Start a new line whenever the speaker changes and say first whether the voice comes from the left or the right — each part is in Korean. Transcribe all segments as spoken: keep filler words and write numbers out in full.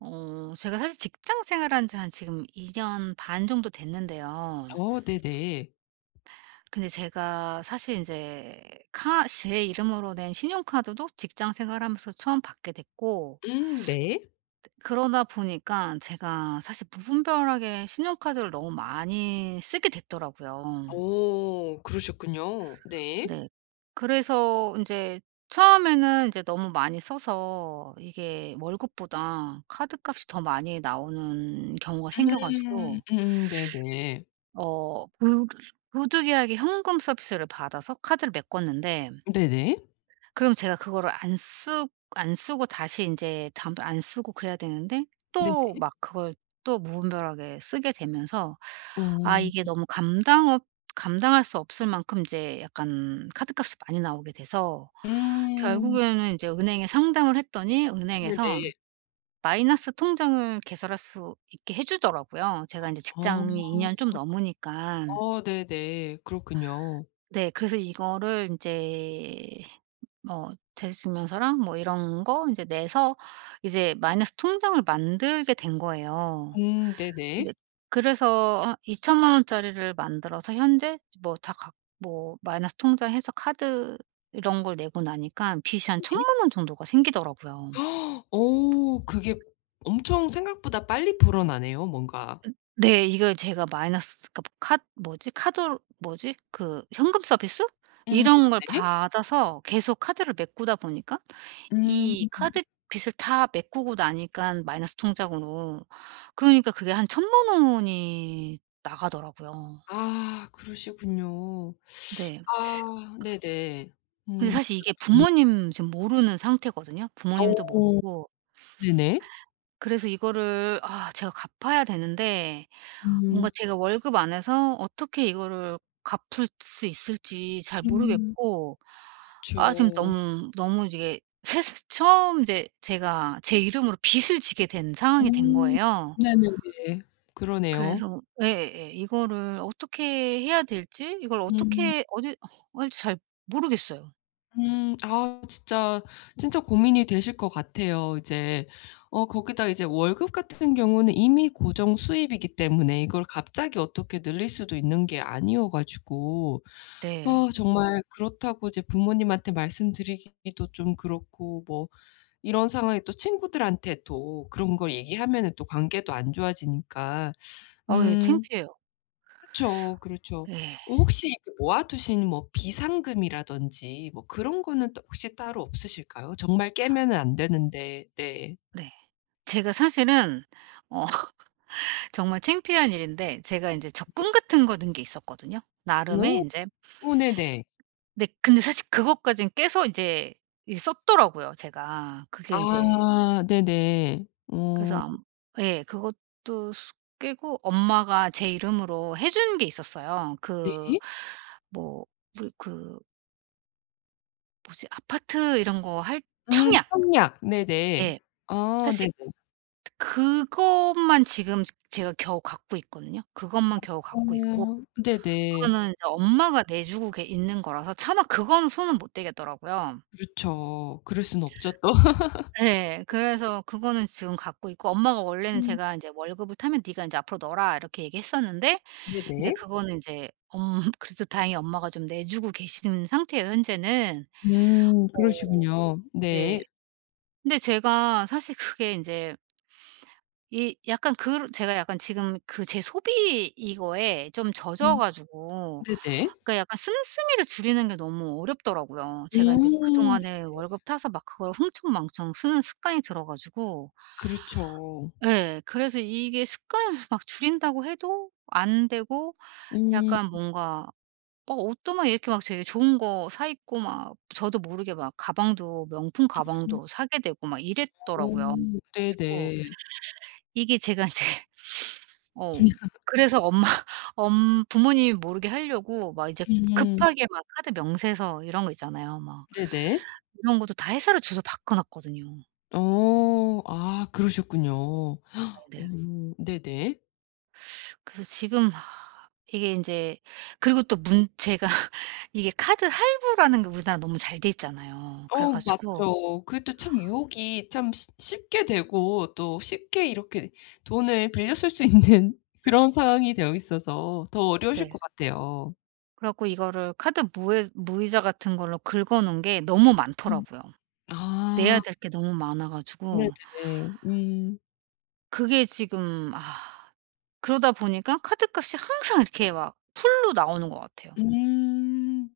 right: 어 제가 사실 직장 생활한 지 한 지금 이 년 반 정도 됐는데요.
left: 어 네네.
right: 근데 제가 사실 이제 카 제 이름으로 낸 신용카드도 직장 생활하면서 처음 받게 됐고,
left: 음 네.
right: 그러다 보니까 제가 사실 무분별하게 신용카드를 너무 많이 쓰게 됐더라고요.
left: 오 그러셨군요. 네.
right: 네. 그래서 이제 처음에는 이제 너무 많이 써서 이게 월급보다 카드값이 더 많이 나오는 경우가 생겨
left: 음.
right: 가지고
left: 음 네네.
right: 어 부득 부득이하게 현금 서비스를 받아서 카드를 메꿨는데,
left: 네네.
right: 그럼 제가 그거를 안 쓰 안 쓰고 다시 인제 다음부터 안 쓰고 그래야 되는데 또
left: 네네.
right: 막 그걸 또 무분별하게 쓰게 되면서,
left: 어.
right: 아 이게 너무 감당 없 감당할 수 없을 만큼 인제 약간 카드값이 많이 나오게 돼서,
left: 음
right: 결국에는 인제 은행에 상담을 했더니 은행에서
left: 네네.
right: 마이너스 통장을 개설할 수 있게 해 주더라고요. 제가 인제
left: 아.
right: 직장이 이 년 좀 넘으니까.
left: 어 네네. 그렇군요.
right: 네. 그래서 이거를 이제 뭐 재직증명서랑 뭐 이런 거 이제 내서 이제 마이너스 통장을 만들게 된 거예요.
left: 음 네네.
right: 이제 그래서 한이천만 원짜리를 만들어서 현재 뭐 다 각 뭐 마이너스 통장 해서 카드 이런 걸 내고 나니까 빚이 한
left: 네.
right: 천만 원 정도가 생기더라고요.
left: 헉, 오 그게 엄청 생각보다 빨리 불어나네요 뭔가.
right: 네. 이걸 제가 마이너스 그 카 뭐지? 카드 뭐지? 그 현금 서비스?
left: 음
right: 이런 걸
left: 네네.
right: 받아서 계속 카드를 메꾸다 보니까
left: 음.
right: 이 카드 빚을 다 메꾸고 나니깐 마이너스 통장으로. 그러니까 그게 한 천만 원이 나가더라고요.
left: 아 그러시군요.
right: 네.
left: 아 네네.
right: 근데
left: 음.
right: 사실 이게
left: 좋네요.
right: 부모님 지금 모르는 상태거든요. 부모님도
left: 오,
right: 모르고.
left: 네네.
right: 그래서 이거를, 아 제가 갚아야 되는데 뭔가
left: 음.
right: 제가 월급 안에서 어떻게 이거를 갚을 수 있을지 잘
left: 음.
right: 모르겠고, 아 지금
left: 그쵸.
right: 너무, 너무 이게 새스 처음 이제 제가 제 이름으로 빚을 지게 된 상황이 된
left: 음.
right: 거예요.
left: 네네네. 그러네요.
right: 그래서 예예예. 이거를 어떻게 해야 될지, 이걸
left: 음.
right: 어떻게 어디 어 할지 잘 모르겠어요.
left: 음. 아 진짜, 진짜 고민이 되실 것 같아요. 이제 어 거기다 이제 월급 같은 경우는 이미 고정 수입이기 때문에 이걸 갑자기 어떻게 늘릴 수도 있는 게 아니어 가지고
right: 네.
left: 아 정말 그렇다고 이제 부모님한테 말씀드리기도 좀 그렇고 뭐 이런 상황에 또 친구들한테 또 그런 걸 얘기하면은 또 관계도 안 좋아지니까
right: 어 예,
left: 음
right: 창피해요.
left: 그렇죠 그렇죠.
right: 예.
left: 어 혹시 그 모아 두신 뭐 비상금이라든지 뭐 그런 거는 또 혹시 따로 없으실까요? 정말 깨면은 안 되는데 네.
right: 네. 제가 사실은 어 정말 창피한 일인데, 제가 인제 적금 같은 거 넣은 게 있었거든요. 나름의
left: 오?
right: 인제.
left: 오, 네네.
right: 네, 근데 사실 그것까진 깨서 인제 이 썼더라고요 제가. 그게 인제.
left: 아 네네.
right: 그래서
left: 어
right: 암 예, 그것도 스 깨고 엄마가 제 이름으로 해준 게 있었어요.
left: 네.
right: 그 뭐 우리 그 뭐지? 아파트 이런 거 할
left: 음
right: 청약.
left: 청약. 네네.
right: 예.
left: 아
right: 사실
left: 네네.
right: 그것만 지금 제가 겨우 갖고 있거든요. 그것만 겨우 갖고 있고,
left: 어 네네.
right: 그거는 이제 엄마가 내주고 계 있는 거라서 차마 그거는 손은 못 대겠더라고요.
left: 그렇죠. 그럴 수는 없죠 또.
right: 예. 그래서 그거는 지금 갖고 있고, 엄마가 원래는
left: 음
right: 제가 인제 "월급을 타면 네가 인제 앞으로 넣어라." 이렇게 얘기했었는데, 인제
left: 네네.
right: 그거는 인제 엄 그래도 다행히 엄마가 좀 내주고 계시는 상태예요 현재는.
left: 음
right: 어.
left: 그러시군요. 네.
right: 네. 근데 제가 사실 그게 인제 이 약간 그 제가 약간 지금 그 제 소비 이거에 좀 젖어
left: 음
right: 가지고,
left: 네네.
right: 그러니까 약간 씀씀이를 줄이는 게 너무 어렵더라고요. 제가 인제
left: 음 네
right: 그동안에 월급 타서 막 그걸 흥청망청 쓰는 습관이 들어 가지고.
left: 그렇죠.
right: 예. 그래서 이게 습관을 막 줄인다고 해도 안 되고,
left: 음.
right: 약간 뭔가 막 옷도 막 이렇게 막 되게 좋은 거 사 입고 막 저도 모르게 막 가방도 명품 가방도 사게 되고 막
left: 오,
right: 이랬더라고요. 그래서
left: 네네.
right: 이게 제가 인제, 어. 그래서 엄마 엄 부모님이 모르게 하려고 막 이제
left: 음
right: 급하게 막 카드 명세서 이런 거 있잖아요. 막
left: 네네.
right: 이런 것도 다 회사로 주소 바꿔 놨거든요.
left: 어 아 그러셨군요.
right: 네네.
left: 음 네네.
right: 그래서 지금 이게 인제, 그리고 또 문 제가 이게 카드 할부라는 게 우리나라 너무 잘 돼 있잖아요. 그래
left: 어
right: 가지고.
left: 맞죠. 그게 또 참 유혹이 참 쉽 쉽게 되고 또 쉽게 이렇게 돈을 빌려 쓸 수 있는 그런 상황이 되어 있어서 더 어려우실
right: 네.
left: 것 같아요.
right: 그래 갖고 이거를 카드 무해 무이자 같은 걸로 긁어 놓은 게 너무
left: 음.
right: 많더라고요.
left: 아
right: 내야 될 게 너무 많아 가지고,
left: 네네. 음.
right: 그게 지금, 아 그러다 보니까 카드값이 항상 이렇게 막 풀로 나오는 것 같아요.
left: 음.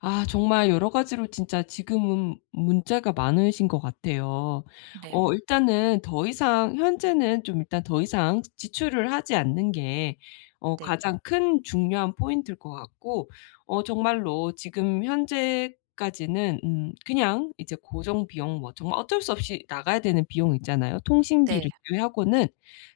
left: 아 정말 여러 가지로 진짜 지금은 문제가 많으신 것 같아요.
right: 네.
left: 어 일단은 더 이상 현재는 좀 일단 더 이상 지출을 하지 않는 게 어
right: 네.
left: 가장 큰 중요한 포인트일 것 같고 어 정말로 지금 현재까지는 음 그냥 이제 고정 비용 뭐 정말 어쩔 수 없이 나가야 되는 비용 있잖아요.
right: 네.
left: 통신비를 제외하고는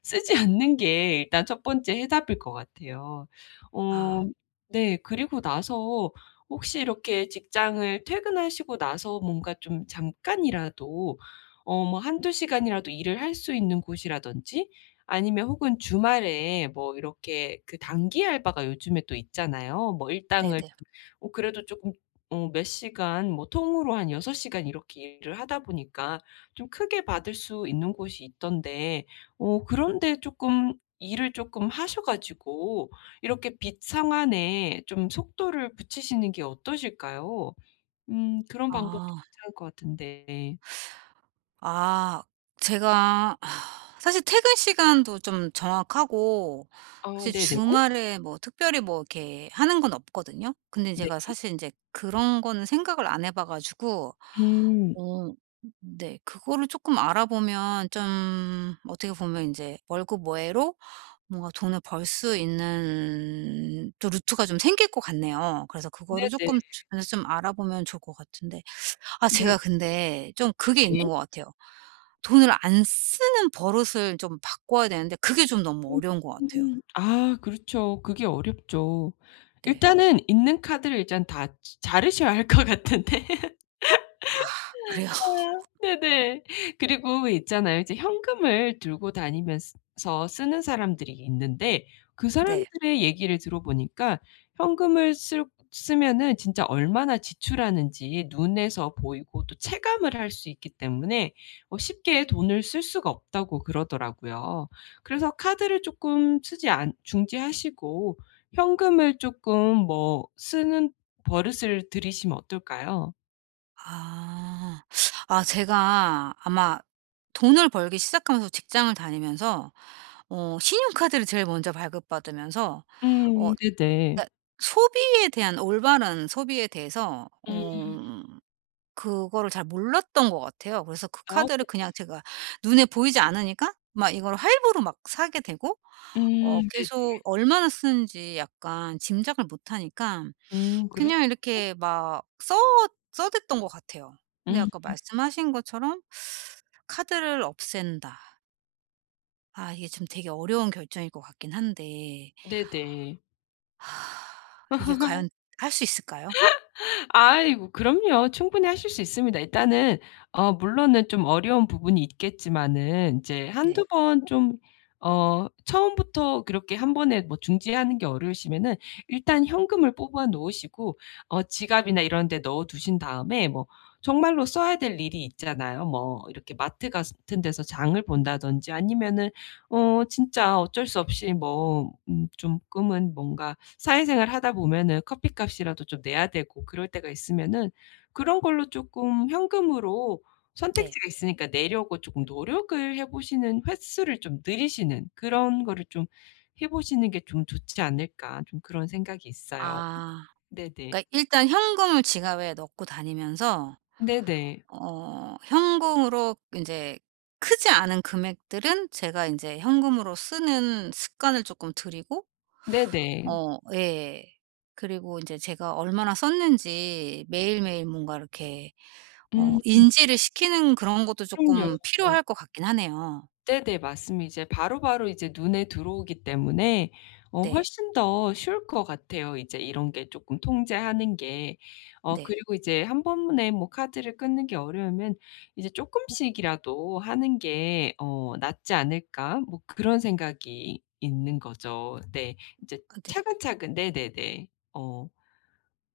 left: 쓰지 않는 게 일단 첫 번째 해답일 것 같아요. 어
right: 아
left: 네. 그리고 나서 혹시 이렇게 직장을 퇴근하시고 나서 뭔가 좀 잠깐이라도 어 뭐 한두 시간이라도 일을 할 수 있는 곳이라든지 아니면 혹은 주말에 뭐 이렇게 그 단기 알바가 요즘에 또 있잖아요. 뭐 일당을
right: 네네.
left: 좀 어 그래도 쪼끔 어 몇 시간 뭐 통으로 한 여섯 시간 이렇게 일을 하다 보니까 좀 크게 받을 수 있는 곳이 있던데 어 그런 데 쪼끔 일을 쪼끔 하셔 가지고 이렇게 빛 상한에 좀 속도를 붙이시는 게 어떠실까요? 음 그런 방법도
right: 아.
left: 괜찮을 것 같은데.
right: 아 제가 사실 퇴근 시간도 좀 정확하고,
left: 아
right: 사실
left: 네네.
right: 주말에 뭐 특별히 뭐 이렇게 하는 건 없거든요. 근데
left: 네.
right: 제가 사실 인제 그런 거는 생각을 안 해봐 가지고,
left: 음.
right: 어 네, 그거를 쪼끔 알아보면 좀 어떻게 보면 인제 월급 외로 뭔가 돈을 벌 수 있는 또 루트가 좀 생길 것 같네요. 그래서 그거를
left: 네네.
right: 쪼끔 주변에서 좀 알아보면 좋을 것 같은데. 아
left: 네네.
right: 제가 근데 좀 그게 있는 것 같아요. 돈을 안 쓰는 버릇을 좀 바꿔야 되는데 그게 좀 너무 어려운 것 같아요.
left: 음. 아 그렇죠. 그게 어렵죠.
right: 네.
left: 일단은 있는 카드를 일단 다 자 자르셔야 할 것 같은데.
right: 그래요?
left: 네네. 그리고 왜 있잖아요. 이제 현금을 들고 다니면서 쓰는 사람들이 있는데 그
right: 네.
left: 사람들의 얘기를 들어보니까 현금을 쓸 쓰면은 진짜 얼마나 지출하는지 눈에서 보이고 또 체감을 할 수 있기 때문에 어 쉽게 돈을 쓸 수가 없다고 그러더라고요. 그래서 카드를 쪼끔 쓰지 않 중지하시고 현금을 쪼끔 뭐 쓰는 버릇을 들이시면 어떨까요?
right: 아. 아 제가 아마 돈을 벌기 시작하면서 직장을 다니면서 어 신용카드를 제일 먼저 발급받으면서, 어
left: 음 네네.
right: 그러니까 소비에 대한, 올바른 소비에 대해서
left: 음.
right: 어 그거를 잘 몰랐던 것 같아요. 그래서 그
left: 아
right: 카드를 그냥
left: 네네.
right: 제가 눈에 보이지 않으니까 막 이걸 할부로 막 사게 되고, 어
left: 음
right: 계속
left: 네네.
right: 얼마나 쓰는지 약간 짐작을 못하니까
left: 음 그렇죠.
right: 그냥 이렇게 막 써 써댔던 것 같아요. 근데
left: 음
right: 아까 말씀하신 것처럼 '카드를 없앤다.' 아 이게 좀 되게 어려운 결정일 것 같긴 한데,
left: 네네.
right: 이게 과연 할 수 있을까요?
left: 아이고 그럼요. 충분히 하실 수 있습니다. 일단은 어 물론은 좀 어려운 부분이 있겠지만은 인제
right: 네.
left: 한두 번 좀 어 처음부터 그렇게 한 번에 뭐 중지하는 게 어려우시면은 일단 현금을 뽑아 놓으시고 어 지갑이나 이런 데 넣어 두신 다음에 뭐 정말로 써야 될 일이 있잖아요. 뭐 이렇게 마트 같은 데서 장을 본다든지 아니면은 어 진짜 어쩔 수 없이 뭐 음 조금은 뭔가 사회생활 하다 보면은 커피값이라도 좀 내야 되고 그럴 때가 있으면은 그런 걸로 쪼끔 현금으로
right: 네.
left: 선택지가 있으니까 내려고 쪼끔 노력을 해 보시는 횟수를 좀 늘리시는 그런 거를 좀 해 보시는 게 좀 좋지 않을까 좀 그런 생각이 있어요.
right: 아.
left: 네네.
right: 그러니까 일단 현금을 지갑에 넣고 다니면서
left: 네네.
right: 어 현금으로 이제 크지 않은 금액들은 제가 이제 현금으로 쓰는 습관을 조금 들이고,
left: 네네.
right: 어 예. 그리고 이제 제가 얼마나 썼는지 매일매일 뭔가 이렇게 어
left: 음
right: 인지를 시키는 그런 것도
left: 그럼요.
right: 조금 필요할 것 같긴 하네요.
left: 네네. 맞습니다. 이제 바로바로 이제 눈에 들어오기 때문에 어
right: 네.
left: 훨씬 더 쉬울 것 같아요, 이제 이런 게 쪼끔 통제하는 게. 어
right: 네.
left: 그리고 이제 한 번에 뭐 카드를 끊는 게 어려우면 이제 쪼끔씩이라도 하는 게 어 '낫지 않을까?' 뭐 그런 생각이 있는 거죠. 네. 이제
right: 아 네.
left: 차근차근 네네네. 어.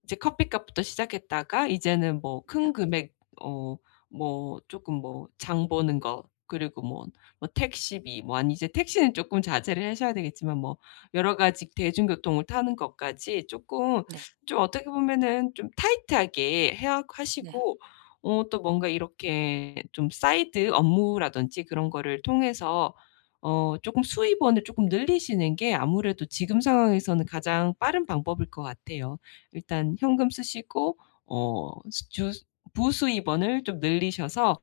left: 이제 커피값부터 시작했다가 이제는 뭐
right: 네.
left: 큰 금액 어 뭐 쪼끔 뭐 장 보는 거 그리고 뭐 뭐 택시비 뭐 아니 이제 택시는 쪼끔 자제를 하셔야 되겠지만 뭐 여러 가지 대중교통을 타는 것까지 쪼끔
right: 네.
left: 좀 어떻게 보면은 좀 타이트하게 해야
right: 네.
left: 하시고 어 또 뭔가 이렇게 좀 사이드 업무라든지 그런 거를 통해서 어 쪼끔 수입원을 쪼끔 늘리시는 게 아무래도 지금 상황에서는 가장 빠른 방법일 것 같아요. 일단 현금 쓰시고 어 주 부수입원을 좀 늘리셔서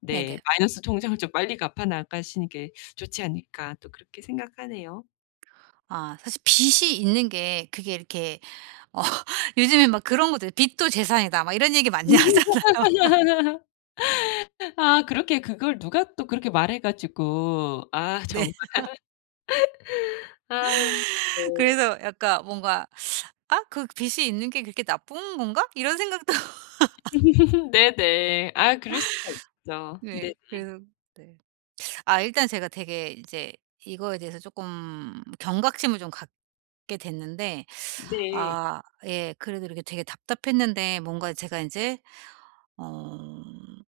left: 네
right: 네네.
left: 마이너스 통장을 좀 빨리 갚아 나가시는 게 좋지 않을까 또 그렇게 생각하네요.
right: 아 사실 빚이 있는 게 그게 이렇게 어 요즘에 막 그런 것도 "빚도 재산이다." 막 이런 얘기 많이 하잖아요.
left: 아 그렇게 그걸 누가 또 그렇게 말해 가지고 아
right: 네.
left: 정말 아 네.
right: 그래서 약간 뭔가 '아 그 빚이 있는 게 그렇게 나쁜 건가?' 이런 생각도.
left: 네네. 아 그럴 수가 있죠.
right: 네.
left: 네.
right: 그래서. 네. 아 일단 제가 되게 이제 이거에 대해서 조금 경각심을 좀 갖게 됐는데,
left: 네.
right: 아 예 그래도 이렇게 되게 답답했는데 뭔가 제가 이제 어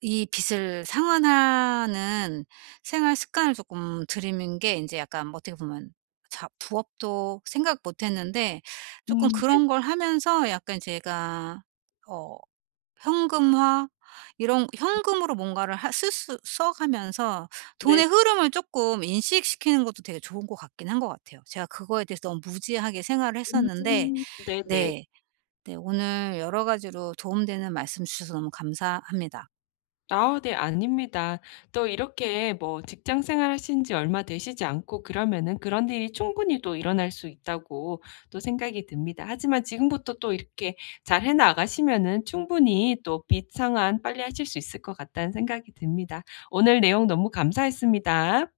right: 이 빚을 상환하는 생활 습관을 조금 들이는 게 이제 약간 어떻게 보면 자 부업도 생각 못 했는데, 조금
left: 음
right: 그런 걸 하면서 약간 제가 어 현금화, 이런 현금으로 뭔가를 하 쓸 수 써 가면서
left: 네네.
right: 돈의
left: 네.
right: 흐름을 조금 인식시키는 것도 되게 좋은 것 같긴 한 것 같아요. 제가 그거에 대해서 너무 무지하게 생활을 했었는데.
left: 음 네네.
right: 네. 네 오늘 여러 가지로 도움되는 말씀 주셔서 너무 감사합니다.
left: 아 네 아닙니다. 또 이렇게 뭐 직장 생활하신 지 얼마 되시지 않고 그러면은 그런 일이 충분히 또 일어날 수 있다고 또 생각이 듭니다. 하지만 지금부터 또 이렇게 잘 해 나가시면은 충분히 또 빚 상환 빨리 하실 수 있을 것 같다는 생각이 듭니다. 오늘 내용 너무 감사했습니다.